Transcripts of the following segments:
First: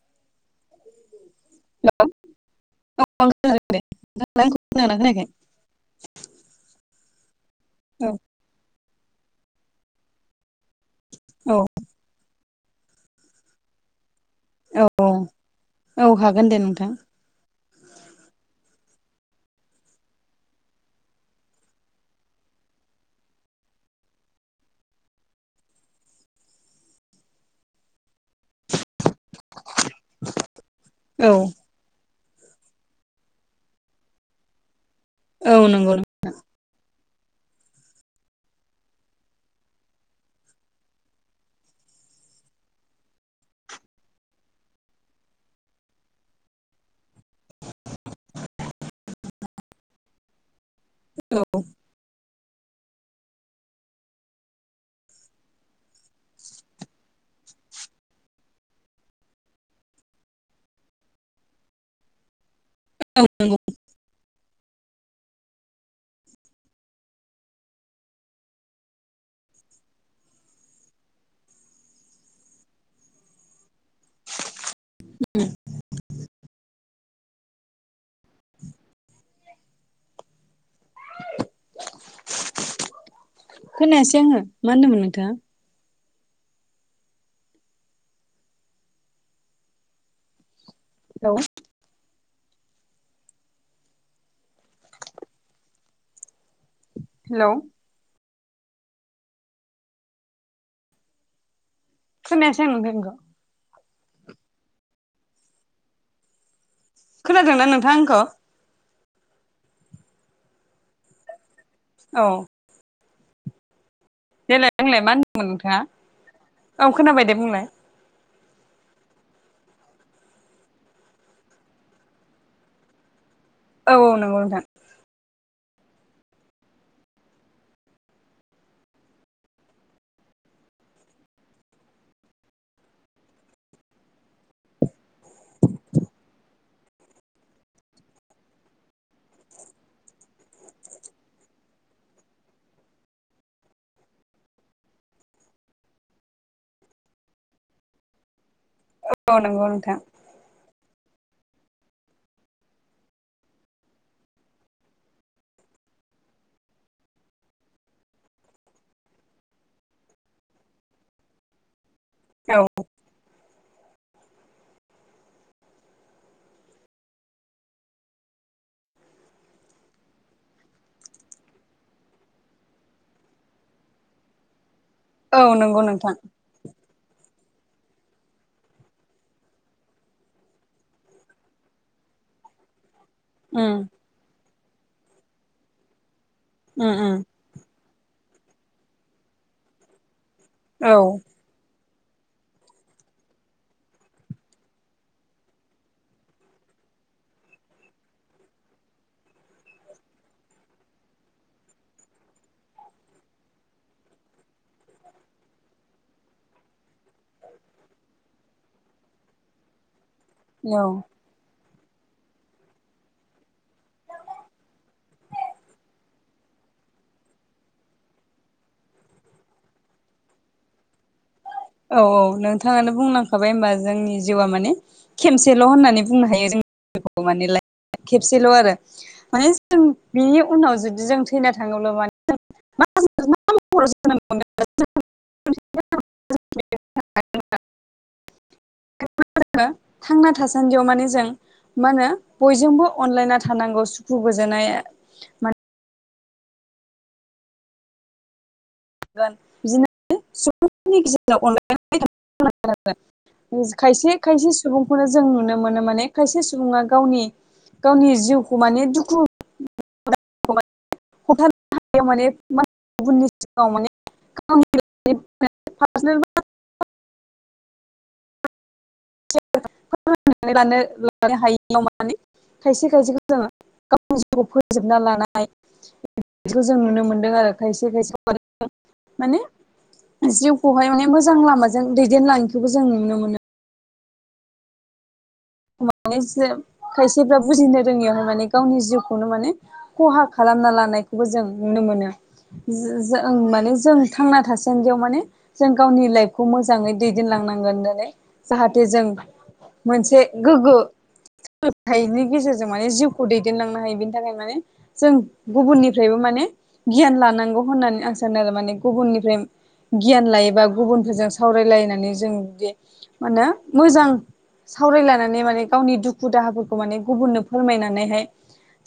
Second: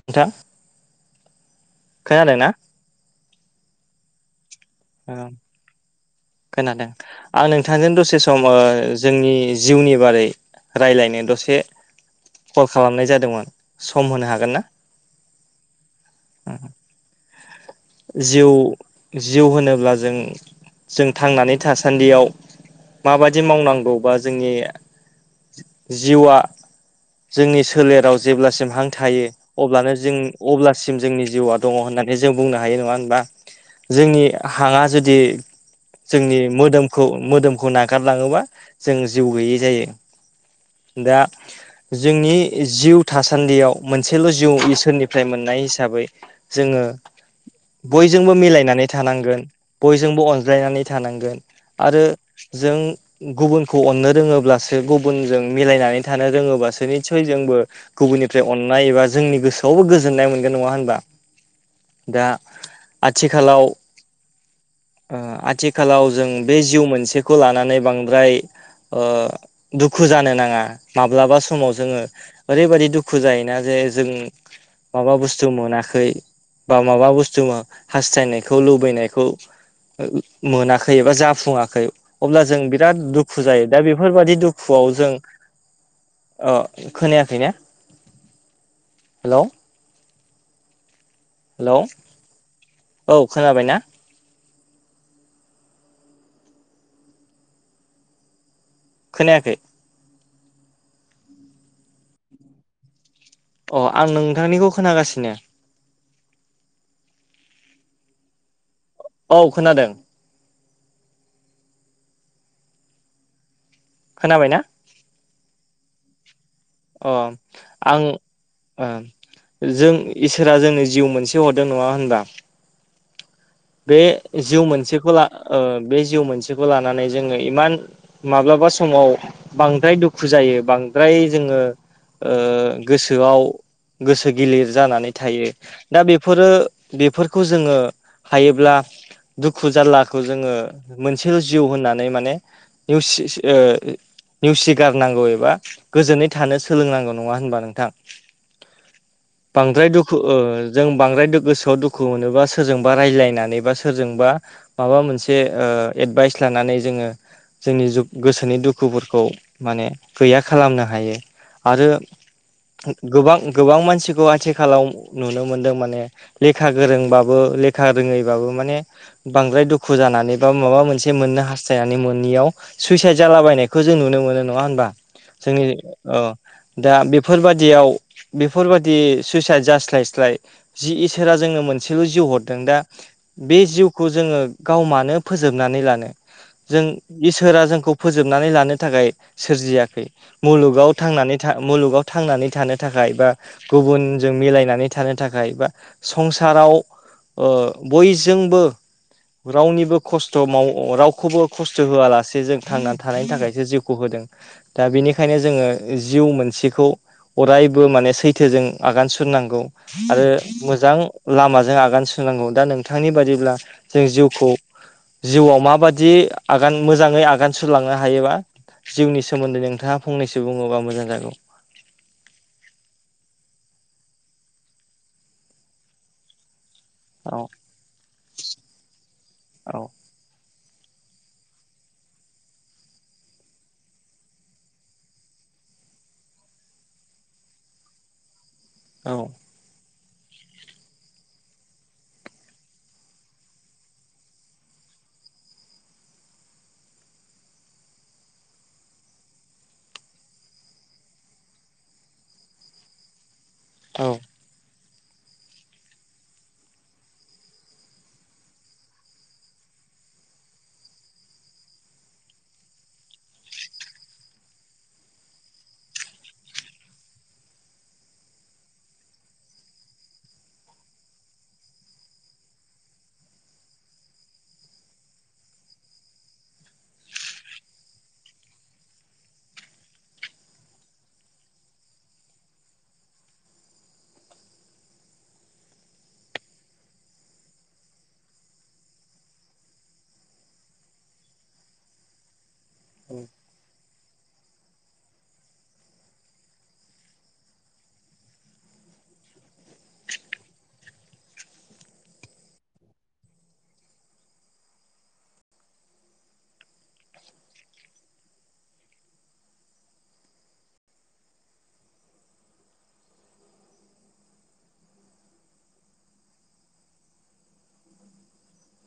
नोंथां [inaudible] खोनादों ना ओं खोनायाखै खोनादों आं नोंथांजों औ दसे सम जोंनि जिउनि बारै रायज्लायनो औ दसे कल खालामनाय जादोंमोन सम होनो हागोन ना औ औ औ हागोन दे नोंथां जिउ जिउ होनो अब्ला जों जों थांनानै थासान्दियाव माबायदि मावनांगौबा जोंनि जिउआ जोंनि सोलेराव जेब्लासिम हां थायो अब्लानो जों अब्लासिम जोंनि औ जिउआ दङ होननानै जों बुंनो हायो नङा होनबा जोंनि हांआ जुदि औ नंगौ जोंनि मोदोमखौ मोदोमखौ नागारलाङोबा जों जिउ गैयै जायो दा जोंनि जिउ थासान्दियाव मोनसेल जिउ इसोरनिफ्राय मोननाय हिसाबै जोङो बयजोंबो मिलायनानै थानां गोन। बयजोंबो अनज्लायनानै थानांगोन औ आरो जों गुबुनखौ अननो रोङोब्लासो गुबुनजों मिलायनानै थानो रोङोब्लासो निसयजोंबो गुबुननिफ्राय अननाय एबा जोंनि गोसोआवबो गोजोननाय मोनगोन नङा होनबा! दा औ नंगौ आथिखालाव ओ आथिखालाव जों बे जिउ मोनसेखौ लानानै बांद्राय ओ दुखु जानो नाङा। माब्लाबा समाव जोङो ओरैबायदि दुखु जायोना जे जों माबा बुस्थु मोनाखै बा माबा बुस्थु हास्थायनायखौ लुबैनायखौ मोनाखै एबा जाफुङाखै अब्ला जों बिराद दुखु जायो। दा खोनायासै बेफोरबादि आङो मा दुखुआव होनदोंमोन जों नोंथाङा आं खोनायाखै ने? हेलौ हेलौ हेलौ औ खोनाबाय ना? हेलौ खोनायाखै खोनायासै आं नों [unintelligible] अ आं नोंथांनिखौ खोनागासिनो। खोनादों ना नोंथां आंखौ? औ खोनादों औ खोनाबाय ना? नोंलाय मा होनदोंमोन नोंथाङा? औ अ खोनाबाय दे बुंलाय आं ओ जों इसोरा जोंनो जिउ मोनसे हरदों नङा होनबा! औ बे औ नंगौ नोंथां जिउ मोनसेखौ ला ओ बे जिउ मोनसेखौ लानानै जोङो इमान माब्लाबा समाव बांद्राय दुखु जायो, बांद्राय जोङो ओ गोसोआव गोसो गिलिर जानानै थायो। दा बेफोरो बेफोरखौ जोङो हायोब्ला दुखु जार्लाखौ जोङो मोनसेल' जिउ होननानै माने निउसि ओ नेवसिगारनांगौ एबा गोजोनै थानो सोलोंनांगौ नङा होनबा नोंथां! औ नंगौ बांद्राय नोंथां दुखु ओ जों बांद्राय गोसोआव दुखु मोनोबा सोरजों बा रायलायनानै बा सोरजोंबा माबा मोनसे ओ एडभाइस लानानै जोङो जोंनि गोसोनि दुखुफोरखौ माने गैया खालामनो हायो आरो औ गोबां गोबां मानसिखौ आथिखालाव नुनो मोनदों माने लेखा गोरोंबाबो खा रोङैबाबो माने बांद्राय दुखु जानानै बा माबा मोनसे मोननो हास्थायनानै मोनियाव सुइसाइद जालाबायनायखौ जों नुनो मोनो नङा होनबा औ जोंनि नंगौ नोंथां औ दा बेफोरबादियाव बेफोरबादि सुइसाइद जास्लायस्लाय जि इसोरा जोंनो मोनसेल' जिउ हर दा बे उम जिउखौ जोङो गाव मानो फोजोबनानै लानो? जों उम उम इसोरा जोंखौ फोजोबनानै लानो थाखाय सोरजियाखै मुलुगाव औ थांनानै थां मुलुगाव थांनानै थानो थाखाय एबा गुबुनजों मिलायनानै थानो थाखाय बा संसाराव ओ बयजोंबो रावनिबो खस्थ' माव रावखौबो खस्थ' होआलासे जों थांनानै थानायनि थाखायसो जिउखौ होदों। दा बेनिखायनो जोङो जिउ मोनसेखौ। अरायबो माने सैथोजों आगान सुरनांगौ। आरो औ मोजां लामाजों आगान सुरनांगौ। दा नोंथांनि बादिब्ला जों जिउखौ जिउआव माबादि आगान। मोजाङै आगान सुरलांनो हायोबा। जिउनि सोमोन्दै नोंथाङा फंनैसो बुङोबा मोजां जागौ। औ औ नोंथाङानो बुंलांखाबाय होमबा जोंनि जिउआ माने खेमसेल' होननानै बुंनो हायो जों। औ माने खेबसेल' आरो। माने औ जों बिनि उनाव जुदि जों थैना थाङोब्ला माने। मा महराव जोनोम मोनगोन। [inaudible] थांना थासान्दियाव माने जों मा होनो बयजोंबो अनलायना थानांगौ। सुखु गोजोननाया मानि बिदिनोनि गेजेराव अनलायनानै [inaudible] औ खायसे खायसे सुबुं खौनो जों नुनो मोनो। माने खायसे सुबुङा गावनि गावनि जिउखौ माने दुखु बुथारनो हायो माने गुबुननि सिगाङाव माने [inaudible] लानो हायो [inaudible] खायसे खायसेखौ जों गावनि जिउखौ फोजोबना लानाय बिदिखौ जों नुनो मोनदों आरो खायसे खायसे माने जिउखौहाय माने मोजां लामाजों दैदेनलांयैखौबो जों नुनो मोनो। माने जे खायसेफ्रा बुजिनो रोङियावनो माने गावनि जिउखौनो माने खहा खालामना लानायखौबो जों नुनो मोनो। जों माने जों थांना थासान्दियाव माने जों गावनि लाइफखौ मोजाङै दैदेनलांनांगोन। होननानै जाहाथे जों मोनसे गोग्गो। सोलोंथाइनि गेजेरजों माने जिउखौ दैदेनलांनो हायो। बेनि थाखाय माने जों गुबुननिफ्रायबो माने गियान लानांगौ होननानै आं सानो आरो माने। गुबुननिफ्राय गियान लायोबा गुबुनफोरजों सावरायलायनानै जों बे मानो मोजां सावरायलाय माने गावनि दुखु दाहाफोरखौ माने गुबुननो फोरमायनानैहाय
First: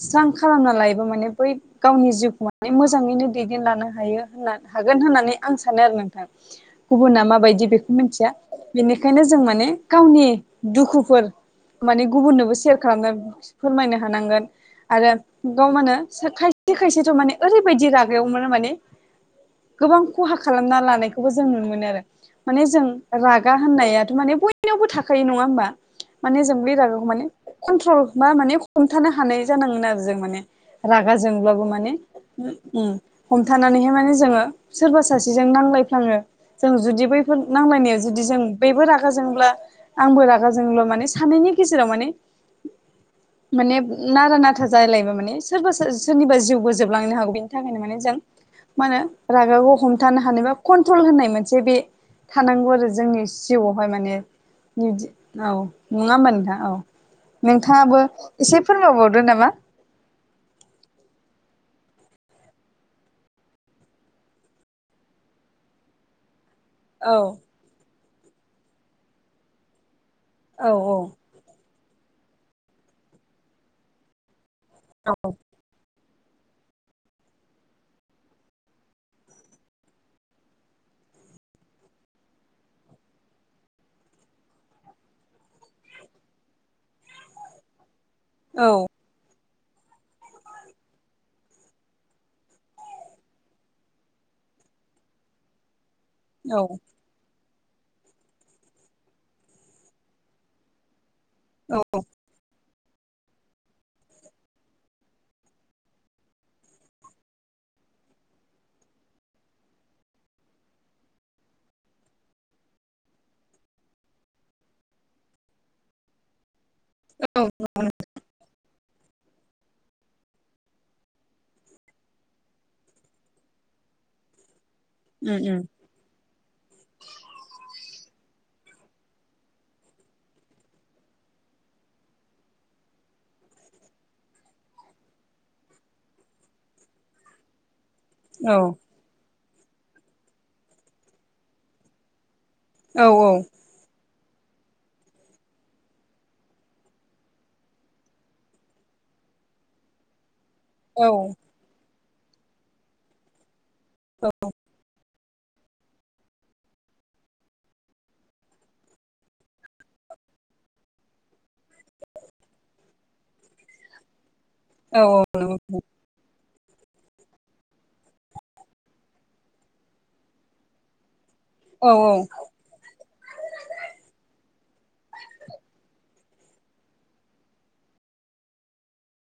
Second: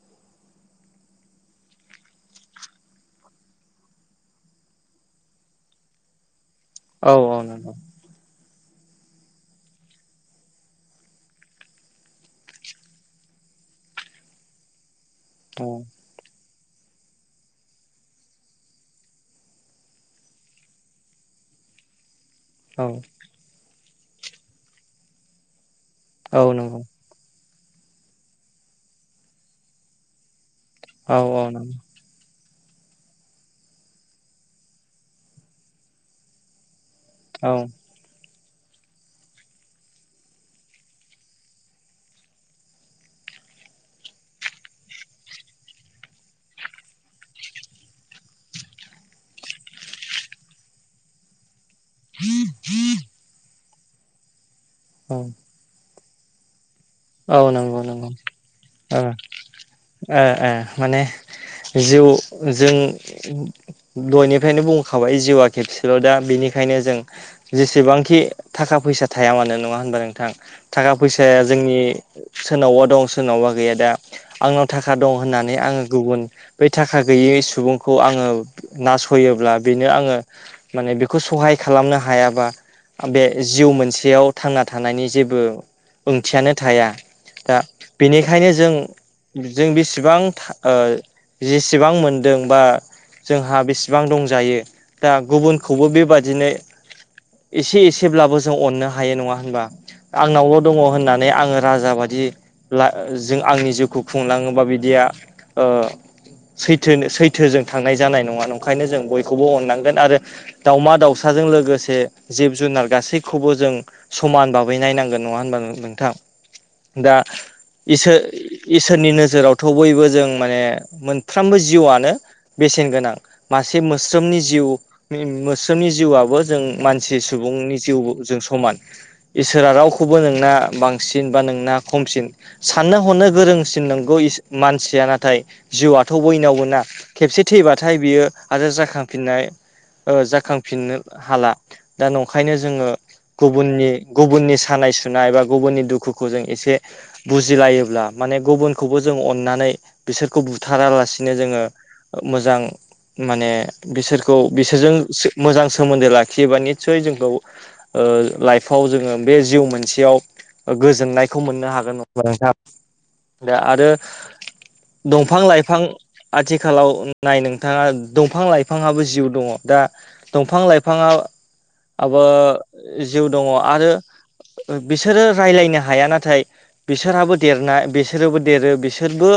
स्रां खालामना लायोबा माने बै गावनि जिउखौ माने मोजाङैनो दैदेनलांनो हायो होनना हागोन होननानै आं सानो आरो नोंथां। [unintelligible] गुबुना माबायदि नंगौ बेखौ मिनथिया। बेनिखायनो जों माने गावनि दुखु फोर माने गुबुननोबो सेयार खालामनो फोरमायनो हानांगोन। आरो औ गाव मानो सो खायसे खायसेथ' माने ओरैबायदि रागायावमोनो। माने गोबां खहा खालामना लानायखौबो जों नुनो मोनो। आरो माने जों औ रागा होननायाथ' माने बयनावबो थाखायो। नङा होमबा? औ माने जों बे नंगौ रागाखौ माने कन्ट्रल बा माने हमथानो हानाय जानांगोन आरो जों माने। औ रागा औ जोंब्लाबो नंगौ माने हु उम हमथानानैहाय माने जोङो सोरबा सासेजों नांलायफ्लाङो। जों जुदि बैफोर औ नांलायनायाव जुदि जों बेबो रागा जोंब्ला। आंबो रागा जोंब्ला। माने सानैनि गेजेराव माने [inaudible] माने नारा नाथा जालायलायबा माने सोरबा सोरनिबा जिउबो जोबलांनो हागौ। बेनि थाखायनो माने जों मा होनो रागाबो हमथानो हानाय बा कन्ट्रल होननाय मोनसे बे। थानांगौ। आरो जोंनि जिउआवहाय माने औ नङा होमबा नोंथां। औ नंगौ नोंथाङाबो नंगौ एसे ओ फोरमायबावदो नामा? ओ ओ माने जिउ जों दहायनिफ्रायनो बुंखाबाय जिउवा खेबसेल'दा बेनि बेखायनो जों औ जेसेबांखि थाखा फैसा थाया मानो नङा होनबा नोंथां औ थाखा औ फैसाया जोंनि सोरनावबा दं सोरनावबा गैया दा आंनाव थाखा दं होननानै आङो गुबुन बै थाखा गैयै सुबुंखौ आङो नासययोब्ला बेनो आङो माने बेखौ सहाय खालामनो हायाबा बे जिउ मोनसेयाव थांना थानायनि जेबो ओंथियानो थाया दा बेनिखायनो जों औ जों बेसेबां था ओ जेसेबां मोनदों बा जोंहा बेसेबां दंजायो दा गुबुनखौबो बेबा दिनो औ एसे एसेब्लाबो जों अननो हायो नङा होनबा आंनावल' दङ होनना माने आङो राजा बादि ला जों आंनि जिउखौ खुंलाङोबा बिदिया ओ सैथो सैथोजों थांनाय जानाय नङा नंखायनो जों बयखौबो अननांगोन आरो दाउमा दाउसाजों लोगोसे जिब जुनार गासैखौबो जों समान बाबै नायनांगोन नङा होनब नोंथां? दा औ इसो-इसोरनि नोजोरावथ' बयबो जों माने मोनफ्रोमबो जिउआनो बेसेन गोनां मासे मोस्रोमनि जिउ उम उम मोस्रोमनि जिउआबो जों मान मानसि सुबुंनि जिउजों समान इसोरा रावखौबो नोंना बांसिन बा नोंना खमसिन साननो हनो गोरोंसिन नंगौ मानसिया नाथाय जिउआथ' बयनावबो ना खेबसे थैबाथाय बियो औ आरो जाखांफिननाय ओ जाखांफिननो हाला। दा नंखायनो जोङो औ औ गुबुननि गुबुननि सानाय सुनाय एबा गुबुननि दुखुखौ जों एसे बुजिलायोब्ला माने गुबुनखौबो जों अननानै बिसोरखौ औ बुथारालासिनो जोङो मोजां माने बिसोरखौ बिसोरजों मोजां सोमोन्दो लाखियोबा निस्सय जोंखौ ओ लाइफआव जोङो बे जिउ मोनसेयाव गोजोननायखौ मोननो हागोन नङा नोंथा। दा आरो औ दंफां लाइफां आथिखालाव नाय नोंथाङा दंफां लाइफाङाबो जिउ दङ दा दंफां लाइफाङाआबो जिउ दङ। आरो बिसोरो रायज्लायनो हाया नाथाय बिसोरहाबो देरना बिसोरोबो देरो बिसोरबो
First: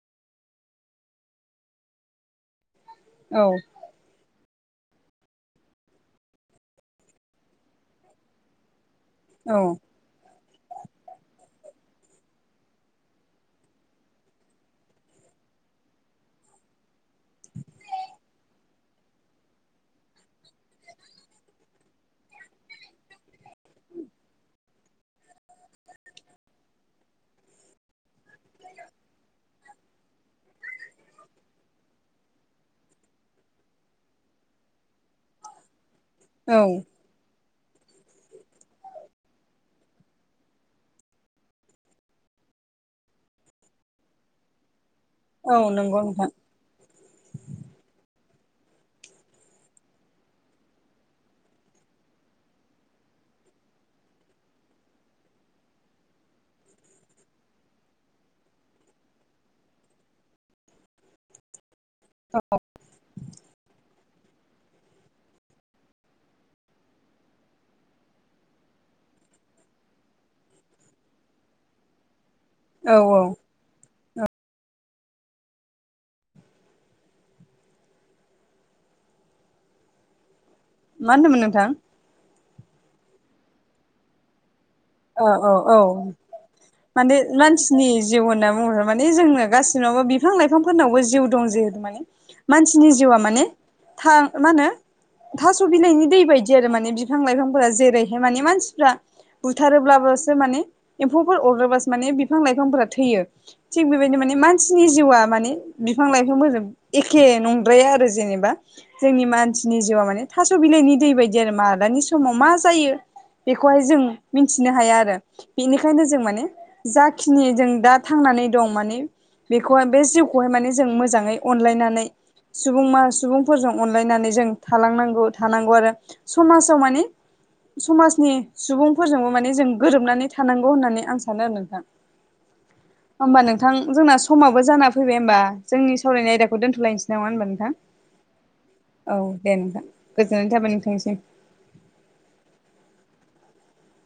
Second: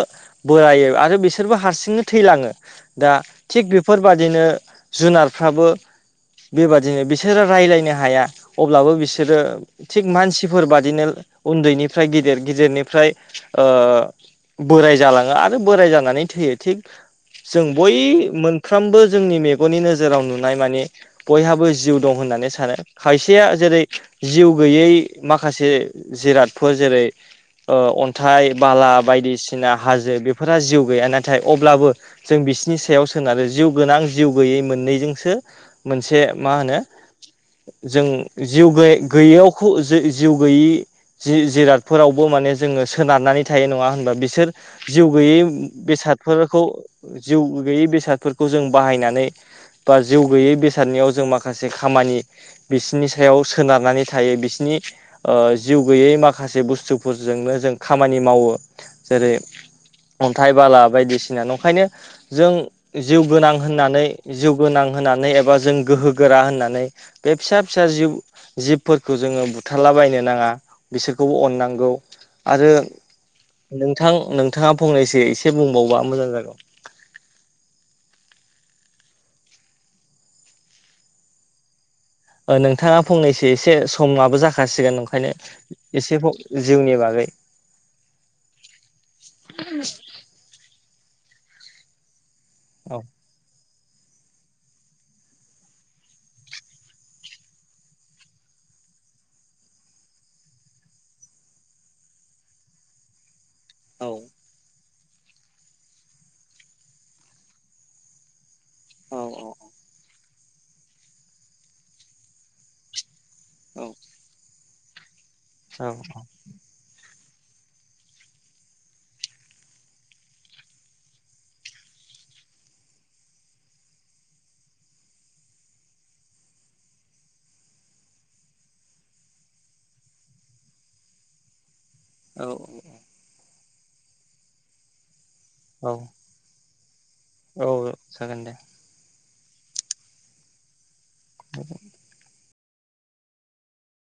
बोरायो आरो बिसोरबो हारसिंनो थैलाङो दा थिग बे बेफोरबादिनो जुनारफ्राबो बेबादिनो बिसोरो रायलायनो हाया अब्लाबो बिसोरो औ थिग मानसि फोर बादिनो उन्दैनिफ्राय गिदिर गिदिरनिफ्राय ओ बोराय जालाङो आरो बोराय जानानै थैयो थिग जों बय- मोनफ्रोमबो जोंनि मेगननि नोजोराव नुनाय माने बयहाबो जिउ दं होननानै सानो खायसेया जेरै जिउ गैयै माखासे जिरादफोर जेरै ओ अन्थाइ बाला बायदि सिना हाजो बेफोरा जिउ गैया नाथाय अब्लाबो जों बिसनि सायाव सोन आरो जिउ गोनां जिउ गैयै मोननैजोंसो मोनसे मा औ होनो जों जिउ गै गैयैयावखौ जो जि-जिउ गैयि जि-जिरादफोरावबो माने जोङो सोनारनानै थायो नङा होनबा बिसोर जिउ गैयै औ नंगौ नोंथां बेसादफोर खौ जिउ गैयै बेसादफोरखौ जों बाहायनानै बा जिउ गैयै बेसादनिआव जों माखासे खामानि बिसिनि सायाव सोनारनानै थायो बिसिनि ओ जिउ गैयै माखासे बुस्थुफोरजोंनो जों खामानि मावो जेरै अन्थाइ बाला बायदिसिना नंखायनो जों जिउ गोनां होननानै जिउगोनां होनानै एबा जों गोहोगोरा होननानै बे फिसा फिसा जिउ जिबफोरखौ जोङो बुथारला बायनो नाङा बिसोरखौबो अननांगौ आरो औ औ नोंथां नोंथाङा फंनैसो एसे बुंबावबा मोजां जागोन। मा होनदोंमोन नोंथां? नोंथाङा फंनैसो एसे समाबो जाखासिगोन औ ओंखायनो औ एसे जिउनि बागै नि जिउ होनना बुङोबा माने जोंनो गासिनावबो बिफां लाइफांफोरनावबो जिउ दं जिहेतु माने मानसिनि औ जिउआ माने थां मा होनो थास' बिलाइनि दै बायदि आरो माने बिफां लाइफांफोरा जेरैहाय माने मानसिफ्रा बुथारोब्लासो माने एम्फौफोर अरोबासो माने बिफां लाइफांफोरा थैयो। थिग औ बेबायदि माने मानसिनि जिउआ माने बिफां लाइफांफोरजों एखे नंद्राया आरो जेनेबा औ जोंनि मानसिनि जिउआ माने थास' बिलाइनि दै बायदि आरो मालानि समाव मा जायो। बेखौहाय औ जों मिथिनो हाया आरो बेनिखायनो जों माने जा खिनि जों दा थांनानै दं माने बेखौहाय बे जिउखौहाय माने जों मोजाङै अनलायनानै सुबुं मा सुबुंफोरजों अनलायनानै जों थालांनांगौ थानांगौ आरो‌ समाजाव माने समाजनि सुबुं फोरजोंबो माने जों गोरोबनानै थानांगौ होननानै आं सानो आरो नोंथां। औ होमबा नोंथां जोंना समावबो जाना फैबाय होमबा औ जोंनि सावरायनाय आयदाखौ दोनथ'लायनोसै। नङा होमबा औ नोंथां औ जागोन दे औ दे नोंथां गोजोननाय थाबाय नोंथांनिसिम। [inaudible]